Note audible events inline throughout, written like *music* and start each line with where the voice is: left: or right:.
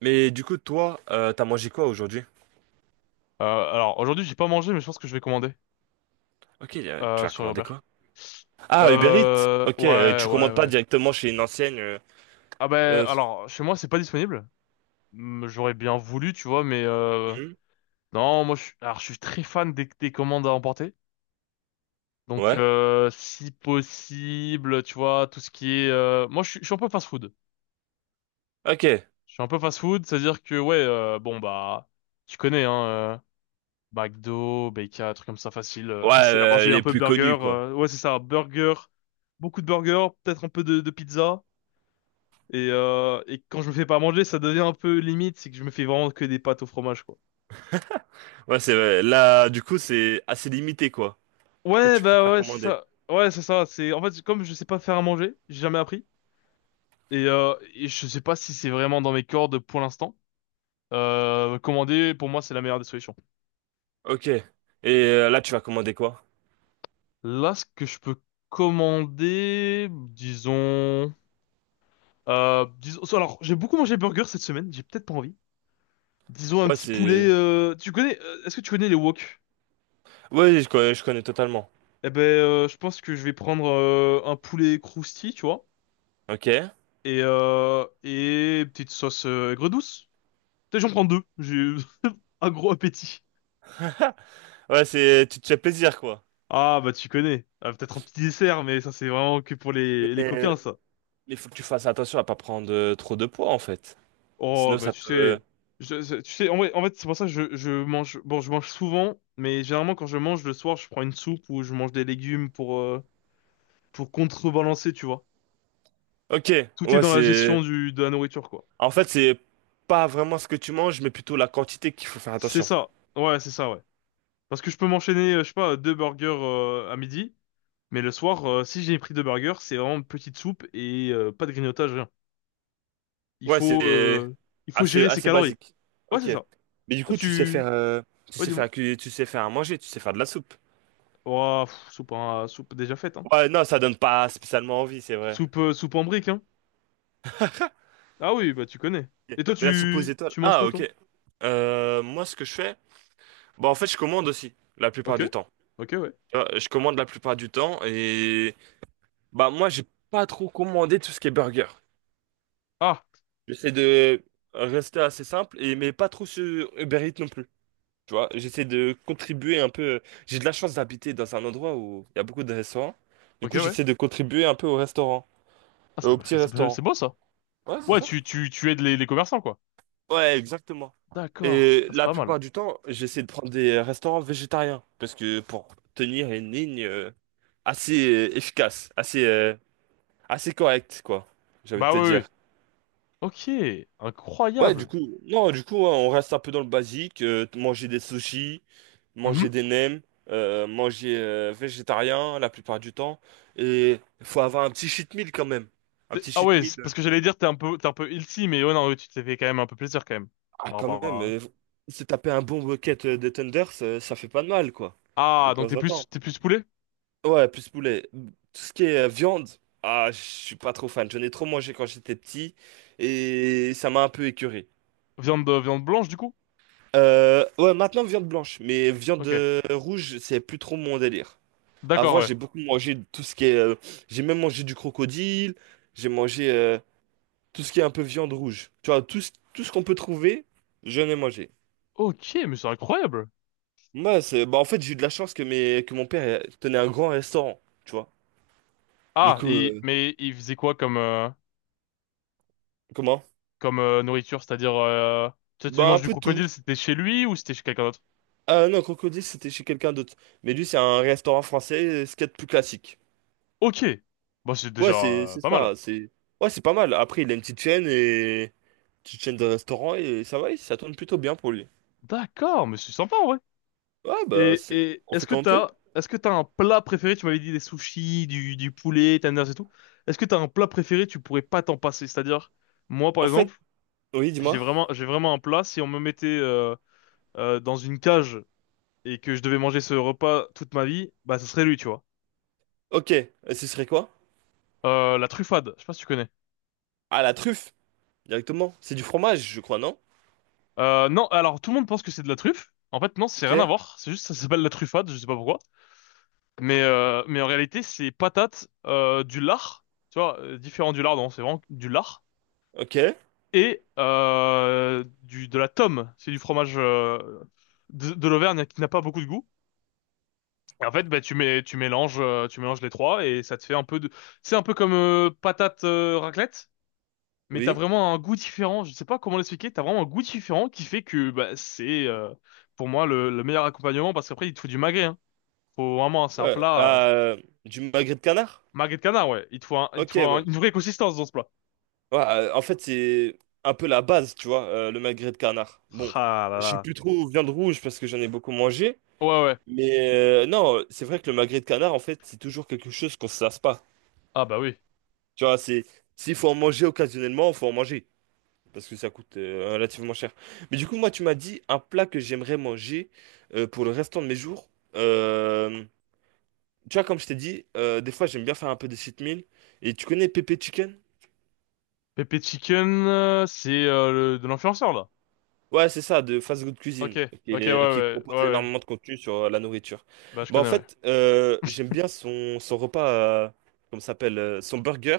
right: Mais du coup, toi, t'as mangé quoi aujourd'hui?
left: Alors aujourd'hui j'ai pas mangé mais je pense que je vais commander
right: Ok, tu as
left: sur
right: commandé
left: Uber.
right: quoi? Ah, Uber Eats. Ok,
left: Ouais
right: tu
left: ouais
right: commandes pas
left: ouais.
right: directement chez une ancienne.
left: Ah ben
right: Euh,
left: alors chez moi c'est pas disponible. Hmm, j'aurais bien voulu tu vois mais
right: mhm.
left: non moi je suis alors je suis très fan des commandes à emporter. Donc
right: Ouais.
left: si possible tu vois tout ce qui est moi je suis un peu fast food.
right: Ok. Ouais,
left: Je suis un peu fast food c'est à dire que ouais bon bah tu connais hein McDo, BK, un truc comme ça, facile. Facile à manger, un
right: les
left: peu de
right: plus
left: burger.
right: connus quoi.
left: Ouais, c'est ça, burger, beaucoup de burger, peut-être un peu de pizza. Et quand je me fais pas manger, ça devient un peu limite, c'est que je me fais vraiment que des pâtes au fromage, quoi.
right: Ouais, c'est vrai. Là, du coup, c'est assez limité quoi. Du coup,
left: Ouais,
right: tu
left: bah
right: préfères
left: ouais, c'est
right: commander.
left: ça. Ouais, c'est ça. C'est en fait comme je sais pas faire à manger, j'ai jamais appris et je sais pas si c'est vraiment dans mes cordes pour l'instant. Commander pour moi c'est la meilleure des solutions.
right: Ok. Et là, tu vas commander quoi?
left: Là, ce que je peux commander, disons, disons, alors, j'ai beaucoup mangé burger cette semaine, j'ai peut-être pas envie. Disons un
right: Ouais,
left: petit poulet.
right: c'est.
left: Tu connais, est-ce que tu connais les wok?
right: Ouais, je connais totalement.
left: Eh ben, je pense que je vais prendre un poulet croustille, tu vois,
right: Ok.
left: et petite sauce aigre douce. Peut-être j'en prends deux. J'ai eu *laughs* un gros appétit.
right: Ouais, c'est, tu te fais plaisir quoi.
left: Ah bah tu connais. Ah, peut-être un petit dessert, mais ça c'est vraiment que pour les
right: Mais
left: coquins ça.
right: il faut que tu fasses attention à pas prendre trop de poids en fait.
left: Oh
right: Sinon,
left: bah
right: ça
left: tu
right: peut. euh,
left: sais, tu sais en fait c'est pour ça que je mange. Bon, je mange souvent, mais généralement quand je mange le soir, je prends une soupe ou je mange des légumes pour contrebalancer, tu vois.
right: Ok.
left: Tout est
right: Ouais,
left: dans la
right: c'est.
left: gestion du, de la nourriture, quoi.
right: En fait, c'est pas vraiment ce que tu manges, mais plutôt la quantité qu'il faut faire
left: C'est
right: attention.
left: ça. Ouais, c'est ça, ouais. Parce que je peux m'enchaîner, je sais pas, deux burgers à midi, mais le soir, si j'ai pris deux burgers, c'est vraiment une petite soupe et pas de grignotage, rien. Il
right: Ouais,
left: faut,
right: c'est
left: euh, il faut
right: assez,
left: gérer ses
right: assez
left: calories.
right: basique.
left: Ouais, c'est
right: Ok.
left: ça.
right: Mais du
left: Toi,
right: coup, tu sais
left: tu...
right: faire, tu
left: Ouais,
right: sais faire
left: dis-moi.
right: à tu sais faire à manger, tu sais faire de la soupe.
left: Oh, pff, soupe, soupe déjà faite, hein.
right: Ouais, non, ça donne pas spécialement envie, c'est vrai.
left: Soupe, soupe en brique, hein. Ah oui, bah tu connais.
right: Ok.
left: Et toi,
right: Mais la soupe aux
left: tu,
right: étoiles.
left: tu manges
right: Ah,
left: quoi,
right: ok.
left: toi?
right: Moi, ce que je fais, bah, en fait, je commande aussi, la plupart
left: Ok.
right: du temps.
left: Ok, ouais.
right: Tu vois, je commande la plupart du temps et, bah, moi, j'ai pas trop commandé tout ce qui est burger.
left: Ah,
right: J'essaie de rester assez simple et, mais pas trop sur Uber Eats non plus. Tu vois, j'essaie de contribuer un peu. J'ai de la chance d'habiter dans un endroit où il y a beaucoup de restaurants. Du
left: ok,
right: coup,
left: ouais.
right: j'essaie de contribuer un peu au restaurant,
left: Ah,
right: au petit
left: c'est c'est
right: restaurant.
left: beau, ça.
right: Ouais, c'est
left: Ouais,
right: ça?
left: tu aides les commerçants, quoi.
right: Ouais, exactement.
left: D'accord.
right: Et
left: Ah, c'est
right: la
left: pas mal.
right: plupart du temps, j'essaie de prendre des restaurants végétariens parce que pour tenir une ligne assez efficace, assez correcte, quoi. J'ai envie de
left: Bah
right: te
left: oui, oui.
right: dire.
left: Ok,
right: Ouais, du
left: incroyable.
right: coup, non, du coup, hein, on reste un peu dans le basique, manger des sushis, manger
left: Mhm.
right: des nems, manger végétarien la plupart du temps, et faut avoir un petit cheat meal quand même, un petit
left: Ah
right: cheat
left: ouais,
right: meal,
left: c'est
right: euh,
left: parce que j'allais dire t'es un peu ilty, mais ouais non, ouais, tu t'es fait quand même un peu plaisir quand même.
right: ah
left: Par
right: quand
left: rapport
right: même,
left: à...
right: se taper un bon bucket de tenders, ça fait pas de mal quoi, de
left: Ah, donc
right: temps en temps.
left: t'es plus poulet?
right: Ouais, plus poulet, tout ce qui est viande, ah, je suis pas trop fan, j'en ai trop mangé quand j'étais petit, et ça m'a un peu écœuré.
left: Viande viande blanche du coup?
right: Ouais, maintenant viande blanche, mais viande
left: Ok.
right: rouge, c'est plus trop mon délire.
left: D'accord,
right: Avant,
left: ouais.
right: j'ai beaucoup mangé de tout ce qui est. J'ai même mangé du crocodile, j'ai mangé tout ce qui est un peu viande rouge. Tu vois, tout, tout ce qu'on peut trouver, je ai mangé.
left: Ok, mais c'est incroyable.
right: Moi, c'est, bah, en fait, j'ai eu de la chance que, que mon père tenait un grand restaurant, tu vois. Du
left: Ah,
right: coup,
left: mais il faisait quoi comme
right: comment?
left: comme nourriture? C'est-à-dire tu
right: Bah, un
left: manges du
right: peu de tout.
left: crocodile, c'était chez lui ou c'était chez quelqu'un d'autre?
right: Ah non, crocodile, c'était chez quelqu'un d'autre. Mais lui, c'est un restaurant français, ce qu'il y a de plus classique.
left: Ok. Bah c'est
right: Ouais,
left: déjà
right: c'est c'est
left: pas mal.
right: ça, c'est. Ouais, c'est pas mal. Après, il a une petite chaîne et. Petite chaîne de restaurant et ça va, ça tourne plutôt bien pour lui.
left: D'accord, mais c'est sympa ouais.
right: Ouais, bah,
left: Et,
right: c'est...
left: et
right: on fait comme on peut.
left: est-ce que t'as un plat préféré? Tu m'avais dit des sushis, du poulet, tenders et tout. Est-ce que t'as un plat préféré? Tu pourrais pas t'en passer. C'est-à-dire, moi, par
right: En fait,
left: exemple,
right: oui,
left: j'ai
right: dis-moi.
left: vraiment, j'ai vraiment un plat. Si on me mettait dans une cage et que je devais manger ce repas toute ma vie, bah, ce serait lui, tu vois.
right: Ok, et ce serait quoi?
left: La truffade. Je sais pas si tu connais.
right: Ah, la truffe, directement. C'est du fromage, je crois, non?
left: Non, alors tout le monde pense que c'est de la truffe. En fait, non, c'est rien à
right: Ok,
left: voir. C'est juste, ça s'appelle la truffade. Je sais pas pourquoi. Mais en réalité, c'est patate, du lard. Tu vois, différent du lard, non, c'est vraiment du lard
right: ok,
left: et du de la tome, c'est du fromage de l'Auvergne qui n'a pas beaucoup de goût. Et en fait, bah, tu mélanges les trois et ça te fait un peu de c'est un peu comme patate raclette, mais t'as
right: oui.
left: vraiment un goût différent. Je sais pas comment l'expliquer, t'as vraiment un goût différent qui fait que bah, c'est pour moi le meilleur accompagnement parce qu'après il te faut du magret. Hein. Faut vraiment c'est un
right: Ouais,
left: plat
right: du magret de canard?
left: magret de canard ouais. Il te faut un- il te
right: Ok,
left: faut un-
right: ouais.
left: Une vraie consistance dans ce plat.
right: Ouais, en fait, c'est un peu la base, tu vois, le magret de canard. Bon,
left: Ah là
right: je sais
left: là.
right: plus trop viande rouge parce que j'en ai beaucoup mangé.
left: Ouais ouais.
right: Mais non, c'est vrai que le magret de canard, en fait, c'est toujours quelque chose qu'on se lasse pas.
left: Ah bah oui.
right: Tu vois, c'est s'il faut en manger occasionnellement, faut en manger parce que ça coûte relativement cher. Mais du coup, moi, tu m'as dit un plat que j'aimerais manger pour le restant de mes jours. Tu vois, comme je t'ai dit, des fois, j'aime bien faire un peu de cheat meal. Et tu connais Pépé Chicken?
left: Pepe Chicken, c'est de l'influenceur là.
right: Ouais, c'est ça, de Fast Good
left: Ok,
right: Cuisine,
left: ok, ouais,
right: qui
left: ouais, ouais,
right: propose
left: ouais.
right: énormément de contenu sur la nourriture.
left: Bah je
right: Bah, en
left: connais, ouais.
right: fait, j'aime bien son repas, euh, comment ça s'appelle, son burger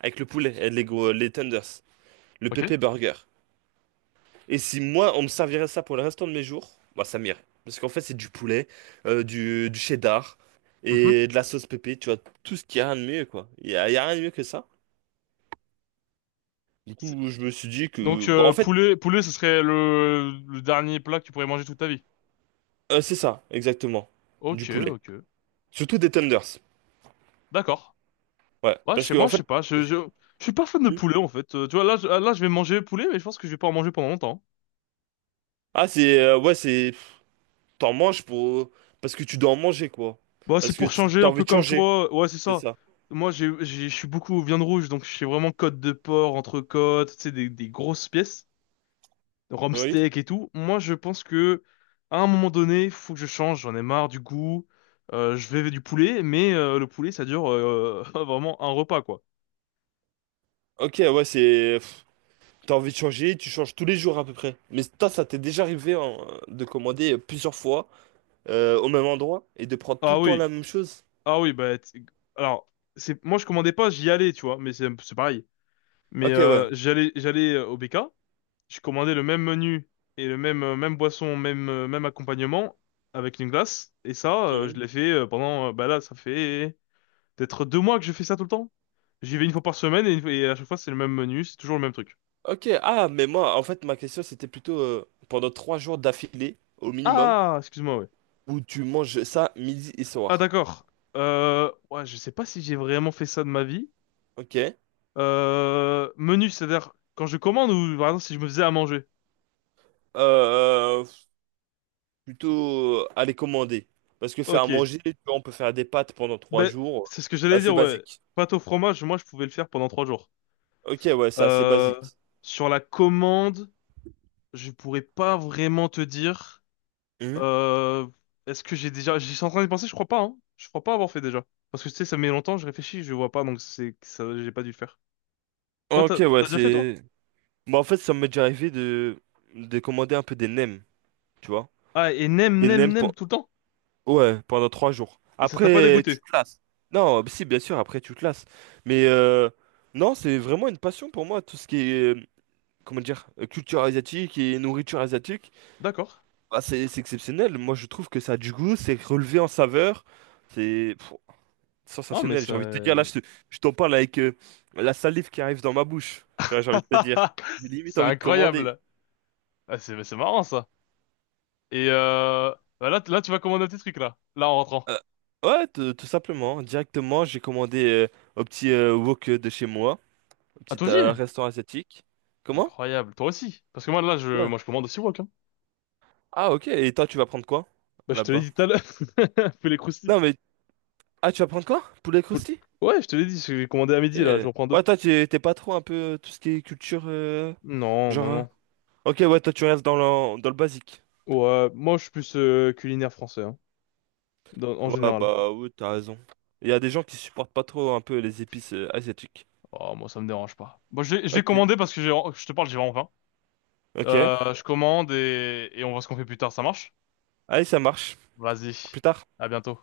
right: avec le poulet et les tenders, le
left: Ok.
right: Pépé Burger. Et si moi, on me servirait ça pour le restant de mes jours, bah ça m'irait. Parce qu'en fait, c'est du poulet, du cheddar
left: Mhm.
right: et de la sauce pépé, tu vois, tout ce qu'il y a rien de mieux, quoi. Il y a rien de mieux que ça. Du
left: C'est-
right: coup, je me suis dit que...
left: Donc
right: bah en fait,
left: poulet, poulet, ce serait le dernier plat que tu pourrais manger toute ta vie.
right: c'est ça, exactement. Du
left: Ok,
right: poulet.
left: ok.
right: Surtout des tenders.
left: D'accord.
right: Ouais,
left: Ouais,
right: parce
left: chez
right: que
left: moi,
right: en
left: je
right: fait...
left: sais pas. Je suis pas fan de poulet en fait. Tu vois, là, je vais manger poulet, mais je pense que je vais pas en manger pendant longtemps.
right: Ah, c'est... ouais, c'est... T'en manges pour... Parce que tu dois en manger, quoi.
left: Bah c'est
right: Parce que
left: pour changer,
right: t'as
left: un
right: envie
left: peu
right: de
left: comme
right: changer,
left: toi. Ouais, c'est
right: c'est
left: ça.
right: ça.
left: Moi, je suis beaucoup viande rouge, donc je suis vraiment côte de porc, entrecôte, tu sais, des grosses pièces. Rhum
right: Oui.
left: steak et tout. Moi, je pense que à un moment donné, faut que je change. J'en ai marre du goût. Je vais du poulet, mais le poulet, ça dure *laughs* vraiment un repas, quoi.
right: Ok, ouais, c'est... T'as envie de changer, tu changes tous les jours à peu près. Mais toi, ça t'est déjà arrivé hein, de commander plusieurs fois au même endroit et de prendre tout le
left: Ah
right: temps
left: oui,
right: la même chose?
left: ah oui, bah alors c'est moi je commandais pas, j'y allais, tu vois, mais c'est pareil. Mais
right: Ok, ouais.
left: j'allais au BK, je commandais le même menu et le même même boisson, même même accompagnement avec une glace et ça je
right: Mhm.
left: l'ai fait pendant bah là ça fait peut-être 2 mois que je fais ça tout le temps. J'y vais une fois par semaine et, et à chaque fois c'est le même menu, c'est toujours le même truc.
right: Ok, ah, mais moi, en fait, ma question, c'était plutôt pendant trois jours d'affilée, au minimum,
left: Ah, excuse-moi, ouais.
right: où tu manges ça midi et
left: Ah,
right: soir.
left: d'accord. Ouais, je sais pas si j'ai vraiment fait ça de ma vie.
right: Ok.
left: Menu, c'est-à-dire quand je commande ou par exemple si je me faisais à manger.
right: Euh, plutôt aller commander. Parce que faire à
left: Ok.
right: manger, tu vois, on peut faire des pâtes pendant trois
left: Ben,
right: jours.
left: c'est ce que j'allais
right: Là, c'est
left: dire, ouais.
right: basique.
left: Pâte au fromage, moi je pouvais le faire pendant 3 jours.
right: Ok, ouais, c'est assez
left: Euh,
right: basique.
left: Sur la commande, je pourrais pas vraiment te dire.
right: Mhm.
left: Euh, Est-ce que j'ai déjà... J'y suis en train de penser, je crois pas, hein. Je crois pas avoir fait déjà. Parce que tu sais, ça met longtemps, je réfléchis, je vois pas, donc c'est que ça, j'ai pas dû le faire. Toi, t'as
right: Ok, ouais,
left: t'as déjà fait, toi?
right: c'est... Bah, en fait, ça m'est déjà arrivé de commander un peu des nems, tu vois.
left: Ah, et nem,
right: Des
left: nem,
right: nems
left: nem
right: pour...
left: tout le temps?
right: ouais, pendant trois jours.
left: Et ça t'a pas
right: Après, tu
left: dégoûté?
right: te lasses. Non, bah si, bien sûr, après, tu te lasses. Mais non, c'est vraiment une passion pour moi, tout ce qui est, comment dire, culture asiatique et nourriture asiatique.
left: D'accord.
right: Bah, c'est exceptionnel. Moi, je trouve que ça a du goût, c'est relevé en saveur. C'est pff,
left: Ah, mais
right: sensationnel.
left: ça...
right: J'ai envie de te dire, là,
left: *laughs*
right: je t'en parle avec la salive qui arrive dans ma bouche. Tu vois, j'ai envie de te dire. J'ai limite
left: c'est
right: envie de commander.
left: incroyable! Ah, c'est marrant, ça. Et bah là, là, tu vas commander tes trucs, là. Là, en rentrant.
right: Euh, ouais, tout, tout simplement. Directement, j'ai commandé au petit wok de chez moi, au
left: Ah,
right: petit
left: toi aussi?
right: restaurant asiatique. Comment?
left: Incroyable. Toi aussi. Parce que moi, là, je,
right: Ouais.
left: moi, je commande aussi wok, hein.
right: Ah, ok. Et toi, tu vas prendre quoi
left: Bah, je te l'ai
right: là-bas?
left: dit tout à l'heure. *laughs* Fais les croustilles.
right: Non, mais. Ah, tu vas prendre quoi? Poulet croustille?
left: Ouais, je te l'ai dit, j'ai commandé à
right: Ok.
left: midi, là, je reprends deux.
right: Ouais, toi, t'es pas trop un peu tout ce qui est culture.
left: Non, non,
right: Genre.
left: non.
right: Ok, ouais, toi, tu restes dans le basique.
left: Ouais, moi je suis plus culinaire français, hein, en
right: Ouais,
left: général.
right: bah, oui, t'as raison. Il y a des gens qui supportent pas trop un peu les épices asiatiques.
left: Oh, moi ça me dérange pas. Bon, je vais
right: Ok.
left: commander parce que j'ai, je te parle, j'ai vraiment faim.
right: Ok.
left: Je commande et on voit ce qu'on fait plus tard, ça marche?
right: Allez, ça marche. À
left: Vas-y,
right: plus tard.
left: à bientôt.